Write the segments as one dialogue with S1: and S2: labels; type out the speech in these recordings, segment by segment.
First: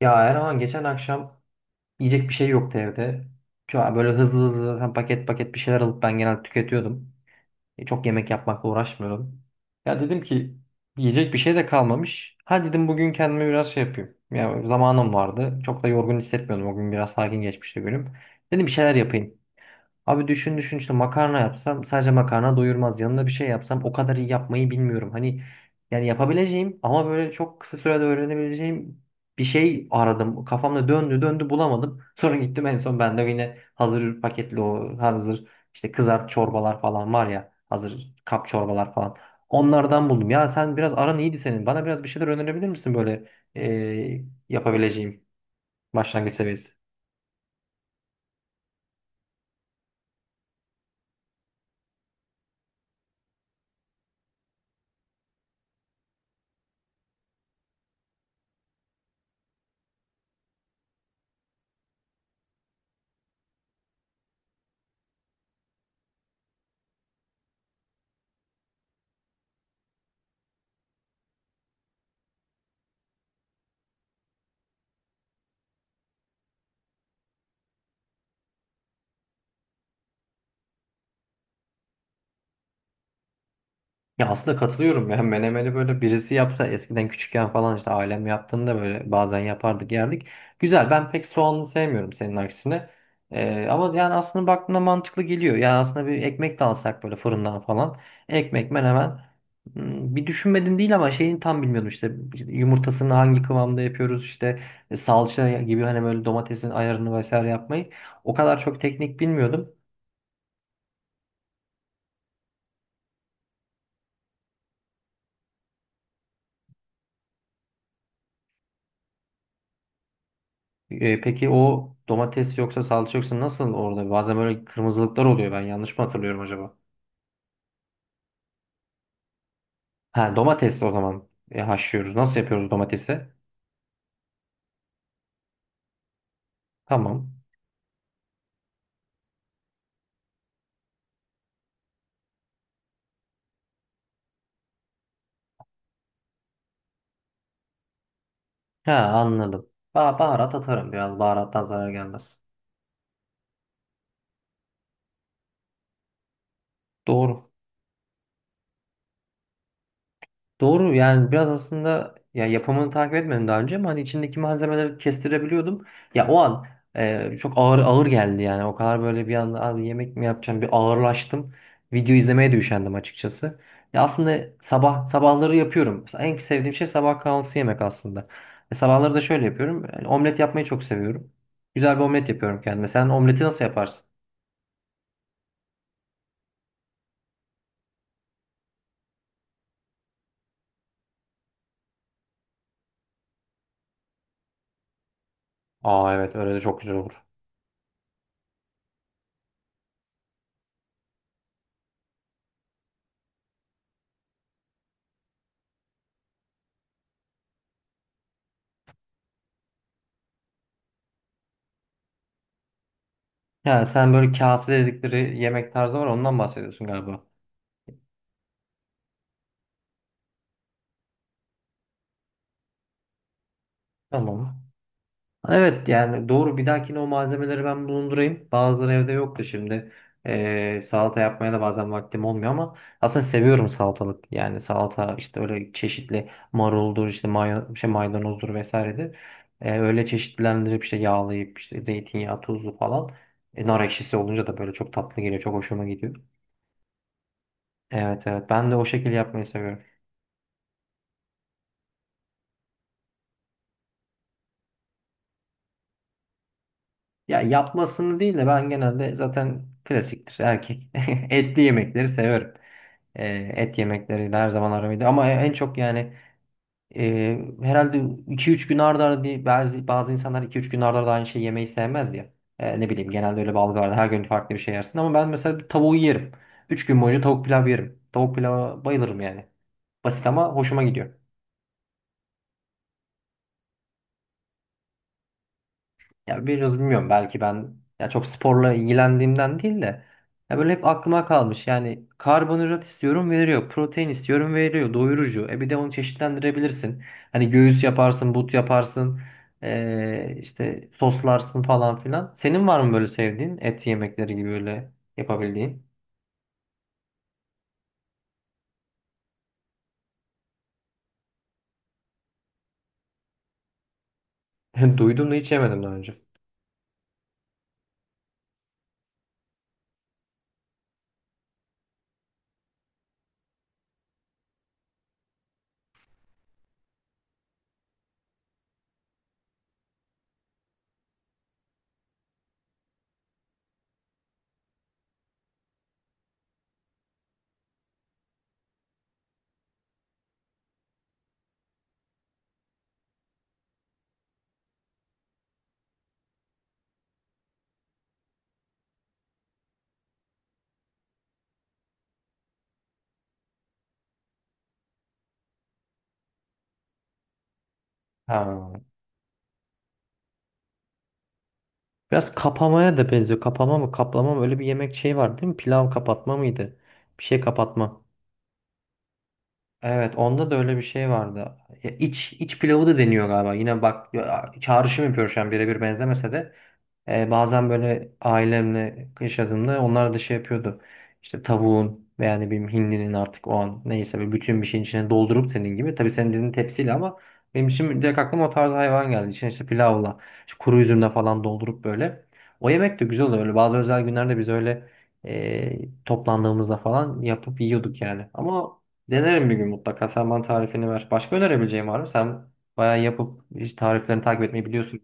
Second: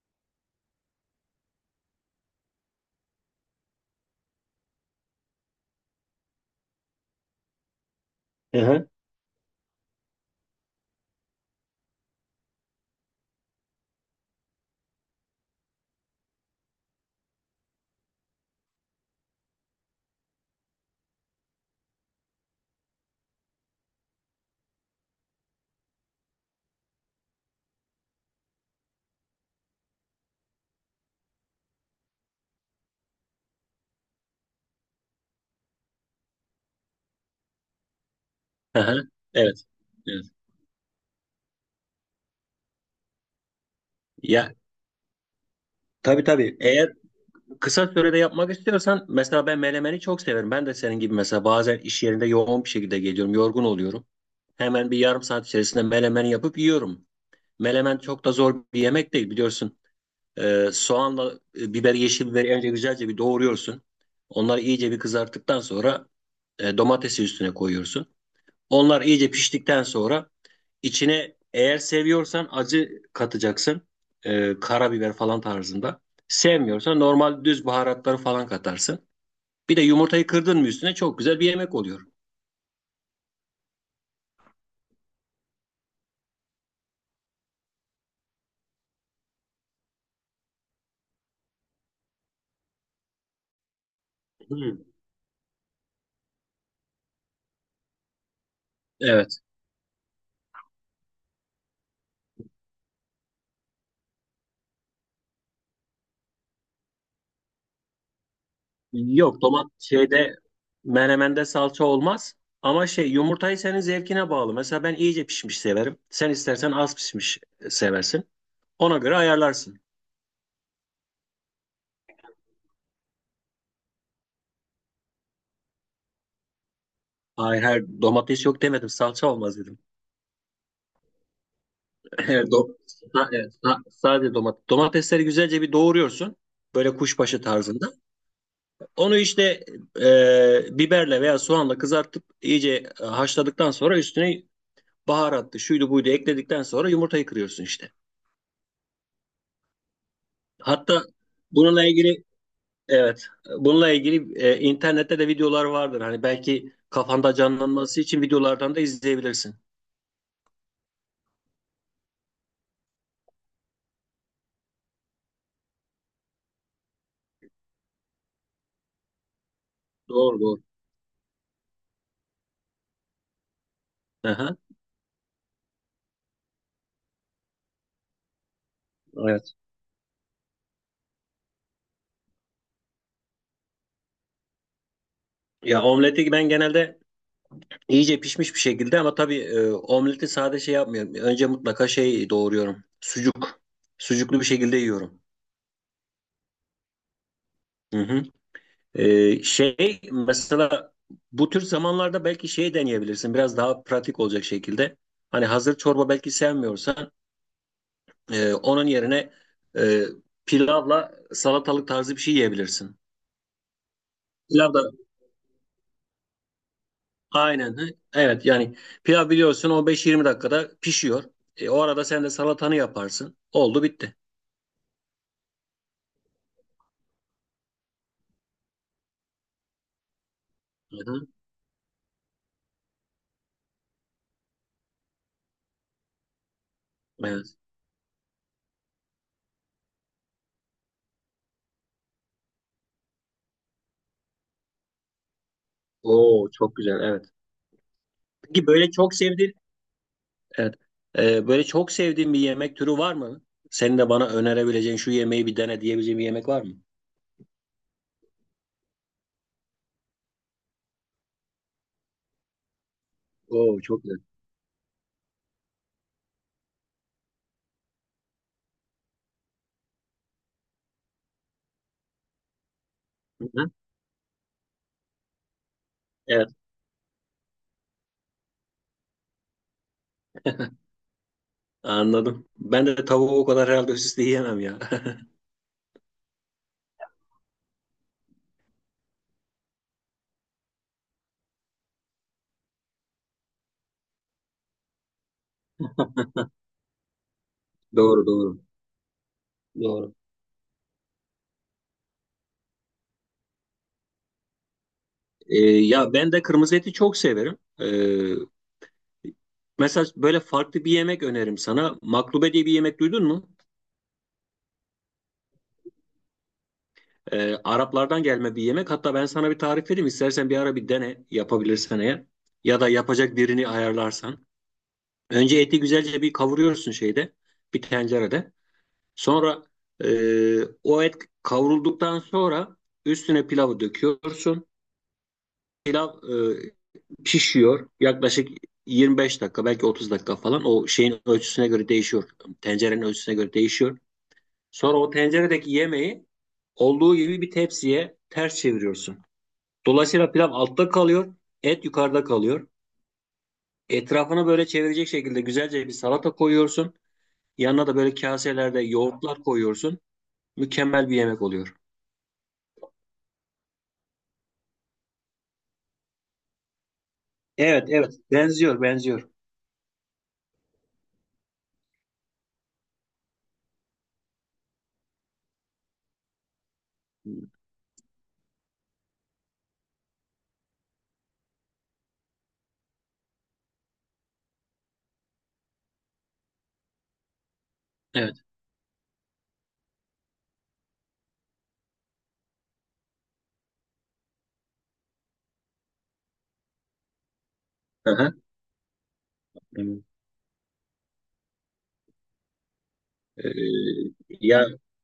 S1: Ya Erhan geçen akşam yiyecek bir şey yoktu evde. Şu an böyle hızlı hızlı hem paket paket bir şeyler alıp ben genelde tüketiyordum. Çok yemek
S2: Hı
S1: yapmakla
S2: hı.
S1: uğraşmıyordum. Ya dedim ki yiyecek bir şey de kalmamış. Ha dedim bugün kendime biraz şey yapayım. Ya zamanım vardı. Çok da yorgun hissetmiyordum. O gün biraz sakin geçmişti günüm. Dedim bir şeyler yapayım. Abi düşün düşün işte makarna yapsam sadece makarna doyurmaz. Yanına bir şey yapsam o kadar iyi yapmayı bilmiyorum. Hani yani yapabileceğim ama böyle çok kısa sürede öğrenebileceğim bir şey aradım. Kafamda döndü döndü bulamadım. Sonra gittim en son ben de yine hazır paketli o hazır işte kızart çorbalar falan var ya hazır kap
S2: Hı
S1: çorbalar
S2: hı.
S1: falan.
S2: Evet.
S1: Onlardan
S2: Evet.
S1: buldum. Ya sen biraz aran iyiydi senin. Bana biraz bir şeyler önerebilir misin böyle
S2: Ya
S1: yapabileceğim
S2: tabii
S1: başlangıç
S2: tabii.
S1: seviyesi?
S2: Eğer kısa sürede yapmak istiyorsan mesela ben melemeni çok severim. Ben de senin gibi mesela bazen iş yerinde yoğun bir şekilde geliyorum, yorgun oluyorum. Hemen bir yarım saat içerisinde melemen yapıp yiyorum. Melemen çok da zor bir yemek değil biliyorsun. Soğanla biber, yeşil biberi önce güzelce bir doğruyorsun. Onları iyice bir kızarttıktan sonra domatesi üstüne koyuyorsun. Onlar iyice piştikten sonra İçine eğer seviyorsan acı katacaksın. Karabiber falan tarzında. Sevmiyorsan normal düz baharatları falan katarsın. Bir de yumurtayı kırdın mı üstüne çok güzel bir yemek oluyor.
S1: Ya aslında katılıyorum ya menemeni böyle birisi yapsa eskiden küçükken falan işte ailem yaptığında böyle bazen yapardık yerdik. Güzel, ben pek soğanlı sevmiyorum senin aksine. Ama yani aslında baktığında
S2: Hmm.
S1: mantıklı geliyor. Yani aslında bir ekmek de alsak böyle fırından falan. Ekmek menemen.
S2: Evet.
S1: Bir düşünmedim değil ama şeyini tam bilmiyordum işte yumurtasını hangi kıvamda yapıyoruz, işte salça gibi hani böyle domatesin ayarını vesaire yapmayı. O kadar çok teknik
S2: Yok,
S1: bilmiyordum.
S2: şeyde menemende salça olmaz. Ama şey, yumurtayı senin zevkine bağlı. Mesela ben iyice pişmiş severim. Sen istersen az pişmiş seversin. Ona göre ayarlarsın.
S1: Peki o domates yoksa salça yoksa nasıl orada? Bazen böyle kırmızılıklar oluyor. Ben yanlış mı hatırlıyorum acaba?
S2: Hayır hayır, domates yok demedim, salça olmaz dedim.
S1: Ha, domates o zaman haşlıyoruz. Nasıl
S2: Evet,
S1: yapıyoruz domatesi?
S2: ha, evet, ha, sadece domates. Domatesleri güzelce bir doğruyorsun. Böyle
S1: Tamam.
S2: kuşbaşı tarzında. Onu işte biberle veya soğanla kızartıp iyice haşladıktan sonra üstüne baharatlı şuydu buydu ekledikten sonra yumurtayı kırıyorsun işte.
S1: Ha, anladım. Baharat atarım
S2: Hatta
S1: biraz. Baharattan
S2: bununla
S1: zarar
S2: ilgili,
S1: gelmez.
S2: evet, bununla ilgili internette de videolar vardır. Hani belki kafanda
S1: Doğru.
S2: canlanması için videolardan da izleyebilirsin.
S1: Doğru, yani biraz aslında ya yapımını takip etmedim daha önce ama hani içindeki malzemeleri kestirebiliyordum. Ya o an çok ağır ağır geldi, yani o kadar böyle bir anda abi yemek mi
S2: Doğru
S1: yapacağım,
S2: doğru.
S1: bir ağırlaştım. Video izlemeye de üşendim açıkçası. Ya aslında
S2: Aha,
S1: sabah sabahları yapıyorum. En sevdiğim şey sabah kahvaltısı yemek aslında. E, sabahları da şöyle
S2: evet.
S1: yapıyorum. Yani omlet yapmayı çok seviyorum. Güzel bir omlet yapıyorum kendime. Sen omleti nasıl yaparsın?
S2: Ya omleti ben genelde İyice pişmiş bir şekilde, ama tabii omleti sade şey yapmıyorum. Önce mutlaka şey doğruyorum. Sucuk. Sucuklu bir şekilde yiyorum.
S1: Aa evet, öyle de çok güzel olur.
S2: Hı hı. Şey mesela bu tür zamanlarda belki şey deneyebilirsin. Biraz daha pratik olacak şekilde. Hani hazır çorba belki sevmiyorsan onun yerine e, pilavla salatalık tarzı bir şey yiyebilirsin.
S1: Yani sen böyle kase
S2: Pilav da
S1: dedikleri yemek tarzı var, ondan bahsediyorsun galiba.
S2: aynen. Hı. Evet yani pilav biliyorsun 15-20 dakikada pişiyor. O arada sen de salatanı yaparsın. Oldu bitti.
S1: Tamam. Evet, yani doğru, bir dahakine o malzemeleri ben bulundurayım. Bazıları evde yoktu şimdi. Salata yapmaya da bazen vaktim olmuyor ama aslında seviyorum salatalık. Yani salata işte öyle çeşitli maruldur, işte
S2: Evet.
S1: may şey maydanozdur vesairedir. Öyle çeşitlendirip işte yağlayıp işte zeytinyağı tuzlu falan. Nar ekşisi olunca da böyle çok tatlı geliyor. Çok hoşuma gidiyor.
S2: Oo çok güzel. Evet.
S1: Evet evet,
S2: Peki
S1: ben de o
S2: böyle
S1: şekilde
S2: çok
S1: yapmayı
S2: sevdiğin,
S1: seviyorum.
S2: evet, böyle çok sevdiğin bir yemek türü var mı? Senin de bana önerebileceğin şu yemeği bir dene diyebileceğin bir yemek var mı?
S1: Ya yapmasını değil de ben genelde zaten klasiktir erkek. Etli yemekleri severim. E, Et
S2: Oo çok güzel.
S1: yemekleriyle her zaman aramıydı. Ama en çok yani herhalde iki üç gün arda arda değil, bazı, bazı insanlar iki üç gün arda arda aynı şeyi yemeyi sevmez ya. Ne bileyim, genelde
S2: Hı
S1: öyle bir
S2: hı.
S1: algı var. Her gün farklı bir şey yersin. Ama ben mesela bir tavuğu yerim.
S2: Evet.
S1: Üç gün boyunca tavuk pilav yerim. Tavuk pilava bayılırım yani. Basit ama hoşuma gidiyor.
S2: Anladım. Ben de tavuğu o kadar herhalde üst üste yiyemem ya.
S1: Ya biraz bilmiyorum, belki ben ya çok sporla ilgilendiğimden değil de ya böyle hep aklıma kalmış. Yani karbonhidrat istiyorum veriyor, protein istiyorum veriyor, doyurucu. E bir de onu çeşitlendirebilirsin. Hani göğüs
S2: Doğru
S1: yaparsın, but
S2: doğru.
S1: yaparsın,
S2: Doğru.
S1: işte soslarsın falan filan. Senin var mı böyle sevdiğin et yemekleri gibi böyle yapabildiğin?
S2: Ya ben de kırmızı eti çok severim. Mesela böyle farklı bir yemek öneririm sana. Maklube diye bir yemek duydun mu?
S1: Duydum da hiç yemedim daha önce.
S2: Araplardan gelme bir yemek. Hatta ben sana bir tarif vereyim. İstersen bir ara bir dene, yapabilirsen eğer. Ya da yapacak birini ayarlarsan. Önce eti güzelce bir kavuruyorsun şeyde. Bir tencerede. Sonra e, o et kavrulduktan sonra üstüne pilavı döküyorsun. Pilav pişiyor. Yaklaşık 25 dakika, belki 30 dakika falan. O şeyin ölçüsüne göre değişiyor. Tencerenin ölçüsüne göre değişiyor. Sonra o tenceredeki yemeği olduğu gibi bir tepsiye ters çeviriyorsun. Dolayısıyla pilav altta kalıyor, et yukarıda kalıyor. Etrafını böyle çevirecek şekilde güzelce bir salata koyuyorsun. Yanına da böyle
S1: Ha.
S2: kaselerde yoğurtlar koyuyorsun. Mükemmel bir yemek oluyor.
S1: Biraz kapamaya da benziyor. Kapama mı, kaplama mı? Öyle bir yemek şey var değil mi? Pilav kapatma mıydı? Bir şey
S2: Evet,
S1: kapatma.
S2: evet. Benziyor, benziyor.
S1: Evet, onda da öyle bir şey vardı. Ya iç pilavı da deniyor galiba. Yine bak ya, çağrışım yapıyor şu an, birebir benzemese de. Bazen böyle ailemle yaşadığımda onlar da şey yapıyordu. İşte tavuğun veya ne bileyim hindinin artık, o an neyse, bir bütün bir şeyin içine doldurup senin gibi. Tabii senin dediğin tepsiyle ama benim için direkt
S2: Evet.
S1: aklıma o tarz hayvan geldi. İçine işte pilavla, işte kuru üzümle falan doldurup böyle. O yemek de güzel oluyor. Öyle bazı özel günlerde biz öyle toplandığımızda falan yapıp yiyorduk
S2: Hı
S1: yani.
S2: hı.
S1: Ama denerim bir gün
S2: Evet.
S1: mutlaka. Sen bana tarifini ver. Başka önerebileceğim var mı? Sen bayağı yapıp işte
S2: Ee,
S1: tariflerini takip etmeyi
S2: Ya
S1: biliyorsun.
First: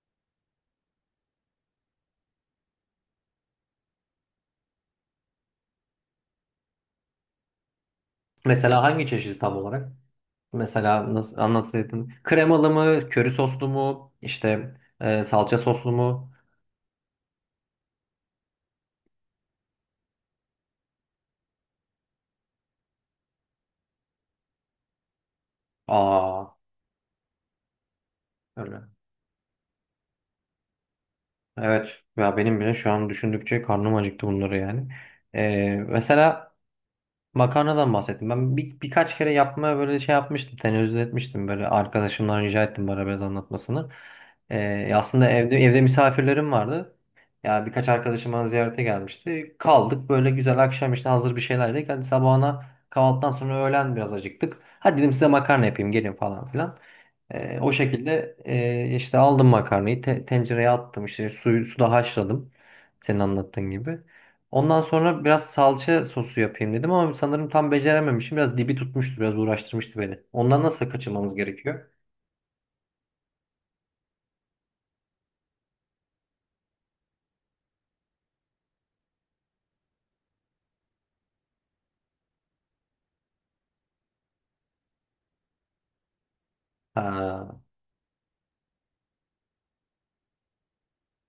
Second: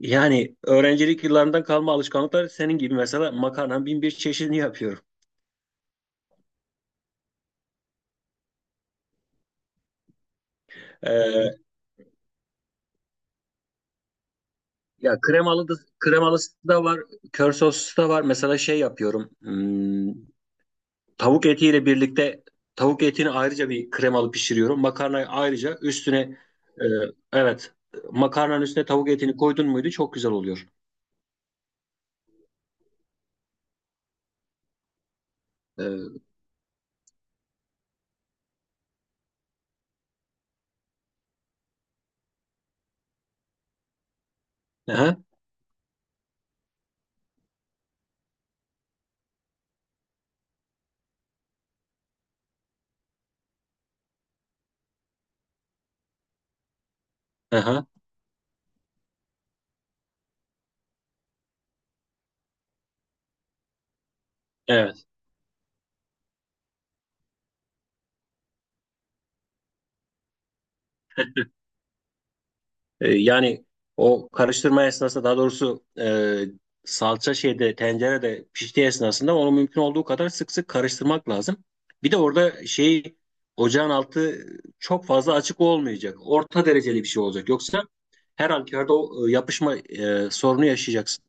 S2: yani öğrencilik yıllarından kalma alışkanlıklar, senin gibi mesela makarnanın bin bir çeşidini yapıyorum.
S1: Mesela hangi çeşidi tam olarak? Mesela nasıl
S2: Ee,
S1: anlatsaydın? Kremalı mı, köri soslu mu, işte
S2: Ya
S1: salça
S2: kremalı da,
S1: soslu mu?
S2: kremalısı da var, kör soslu da var. Mesela şey yapıyorum. Hmm. Tavuk etiyle birlikte tavuk etini ayrıca bir kremalı pişiriyorum. Makarnayı ayrıca üstüne
S1: Aa,
S2: e, evet, makarnanın
S1: öyle.
S2: üstüne tavuk etini koydun muydu çok güzel oluyor.
S1: Evet. Ya benim bile şu an düşündükçe karnım acıktı bunları yani. E,
S2: E,
S1: mesela Makarnadan bahsettim. Ben birkaç kere yapmaya böyle şey yapmıştım. Tenezzül etmiştim. Böyle arkadaşımdan rica ettim bana biraz anlatmasını.
S2: aha,
S1: Aslında evde misafirlerim vardı. Ya birkaç arkadaşım bana ziyarete gelmişti. Kaldık böyle güzel akşam, işte hazır bir şeyler yedik. Hadi sabahına kahvaltıdan sonra öğlen biraz acıktık. Hadi dedim size makarna yapayım gelin falan filan. O
S2: aha,
S1: şekilde işte aldım makarnayı tencereye attım, işte suyu suda haşladım. Senin anlattığın gibi. Ondan
S2: evet.
S1: sonra biraz salça sosu yapayım dedim ama sanırım tam becerememişim. Biraz dibi tutmuştu, biraz uğraştırmıştı beni. Ondan nasıl kaçınmamız gerekiyor?
S2: Yani o karıştırma esnasında, daha doğrusu salça şeyde tencerede piştiği esnasında onu mümkün olduğu kadar sık sık karıştırmak lazım. Bir de orada şey, ocağın altı çok fazla açık olmayacak. Orta dereceli bir şey olacak.
S1: Ha,
S2: Yoksa her halükarda o yapışma sorunu yaşayacaksın.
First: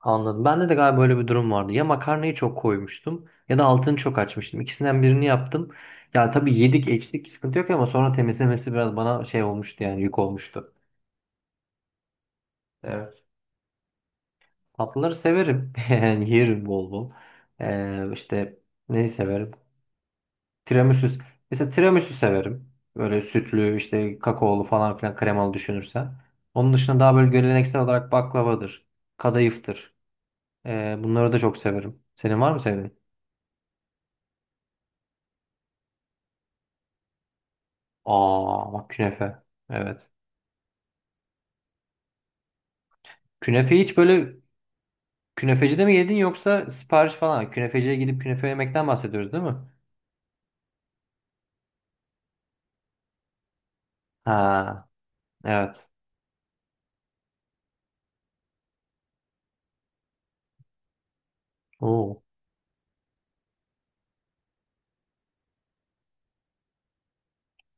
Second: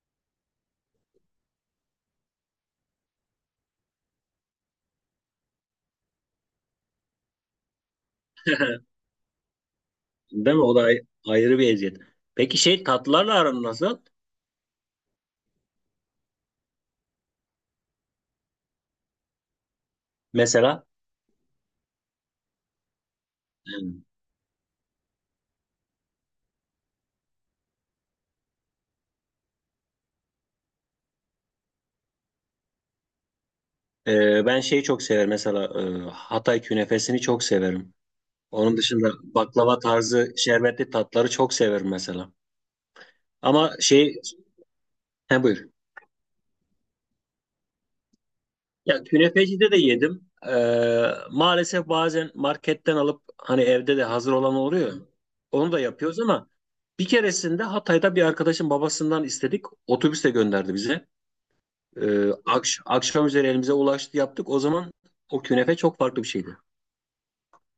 S1: anladım. Bende de galiba böyle bir durum vardı. Ya makarnayı çok koymuştum ya da altını çok açmıştım. İkisinden birini yaptım. Yani tabii yedik içtik sıkıntı yok ama sonra temizlemesi biraz bana şey olmuştu, yani yük
S2: Değil mi?
S1: olmuştu.
S2: O da ayrı bir eziyet. Peki şey,
S1: Evet.
S2: tatlılarla aran nasıl?
S1: Tatlıları severim. Yani yerim bol bol. İşte neyi severim?
S2: Mesela
S1: Tiramisu. Mesela tiramisu severim. Böyle sütlü, işte kakaolu falan filan kremalı düşünürsen. Onun dışında daha böyle geleneksel olarak baklavadır. Kadayıftır. Bunları da çok severim. Senin var mı sevdiğin?
S2: ben şeyi çok severim. Mesela Hatay künefesini çok severim.
S1: Aa
S2: Onun
S1: bak,
S2: dışında
S1: künefe.
S2: baklava
S1: Evet.
S2: tarzı şerbetli tatları çok severim mesela. Ama
S1: Künefeyi hiç
S2: şey,
S1: böyle
S2: he, buyur.
S1: künefecide mi yedin yoksa sipariş falan? Künefeciye gidip künefe yemekten
S2: Ya
S1: bahsediyoruz değil mi?
S2: künefecide de yedim. Maalesef bazen marketten alıp hani evde de hazır olan
S1: Ha,
S2: oluyor. Onu da
S1: evet.
S2: yapıyoruz ama bir keresinde Hatay'da bir arkadaşın babasından istedik. Otobüste gönderdi bize.
S1: Oo.
S2: Akşam üzeri elimize ulaştı, yaptık. O zaman o künefe çok farklı bir şeydi.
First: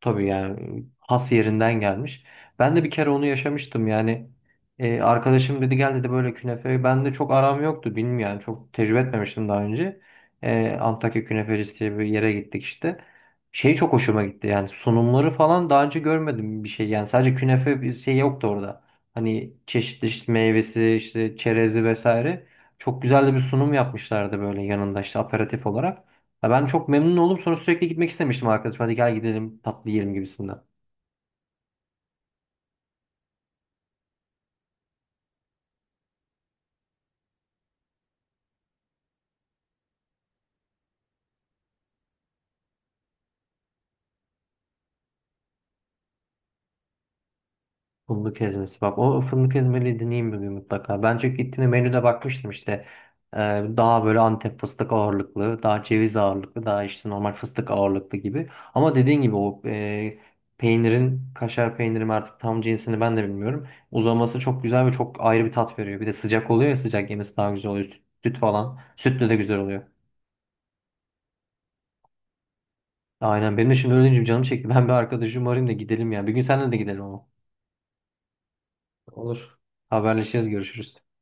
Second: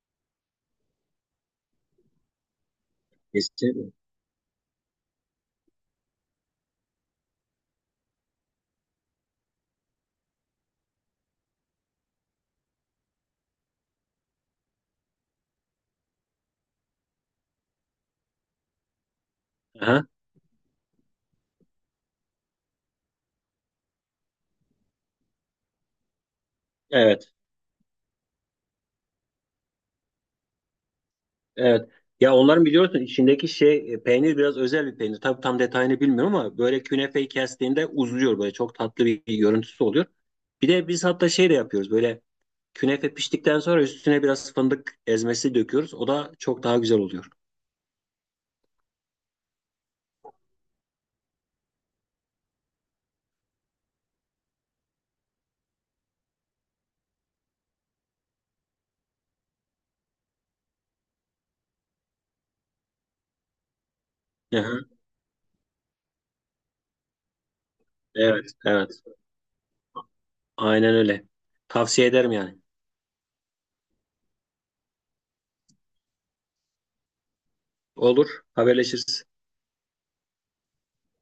S1: Tabii yani, has yerinden gelmiş. Ben de bir kere onu yaşamıştım
S2: Kesinlikle.
S1: yani. Arkadaşım dedi gel dedi böyle künefe. Ben de çok aram yoktu, bilmiyorum yani çok tecrübe etmemiştim daha önce. Antakya Künefecisi diye bir yere gittik işte. Şey çok hoşuma gitti yani, sunumları falan daha önce görmedim, bir şey yani sadece künefe, bir şey yoktu orada. Hani
S2: Aha,
S1: çeşitli işte meyvesi, işte çerezi vesaire. Çok güzel de bir sunum yapmışlardı böyle yanında işte aperatif olarak. Ya ben çok memnun
S2: evet.
S1: oldum. Sonra sürekli gitmek istemiştim arkadaşım. Hadi gel gidelim tatlı yiyelim gibisinden.
S2: Evet. Ya onların biliyorsun içindeki şey peynir biraz özel bir peynir. Tabii tam detayını bilmiyorum ama böyle künefeyi kestiğinde uzuyor, böyle çok tatlı bir görüntüsü oluyor. Bir de biz hatta şey de yapıyoruz, böyle künefe piştikten sonra üstüne biraz fındık ezmesi döküyoruz. O da çok daha güzel oluyor.
S1: Fındık ezmesi. Bak, o fındık ezmeliği deneyeyim bir gün mutlaka. Bence gittiğimde menüde bakmıştım işte. Ee, Daha böyle Antep fıstık ağırlıklı, daha ceviz ağırlıklı, daha işte normal fıstık ağırlıklı gibi. Ama dediğin gibi o peynirin, kaşar peynirim artık tam cinsini ben de bilmiyorum. Uzaması çok
S2: Aha,
S1: güzel ve çok ayrı bir tat veriyor. Bir de sıcak oluyor ya, sıcak yemesi daha güzel oluyor. Süt, süt
S2: evet,
S1: falan.
S2: evet.
S1: Sütle de güzel oluyor.
S2: Aynen öyle. Tavsiye ederim yani.
S1: Aynen, benim de şimdi öyle deyince canım çekti. Ben bir arkadaşımı arayayım da gidelim ya. Bir gün seninle de gidelim ama.
S2: Olur, haberleşiriz.
S1: Olur. Haberleşiriz, görüşürüz.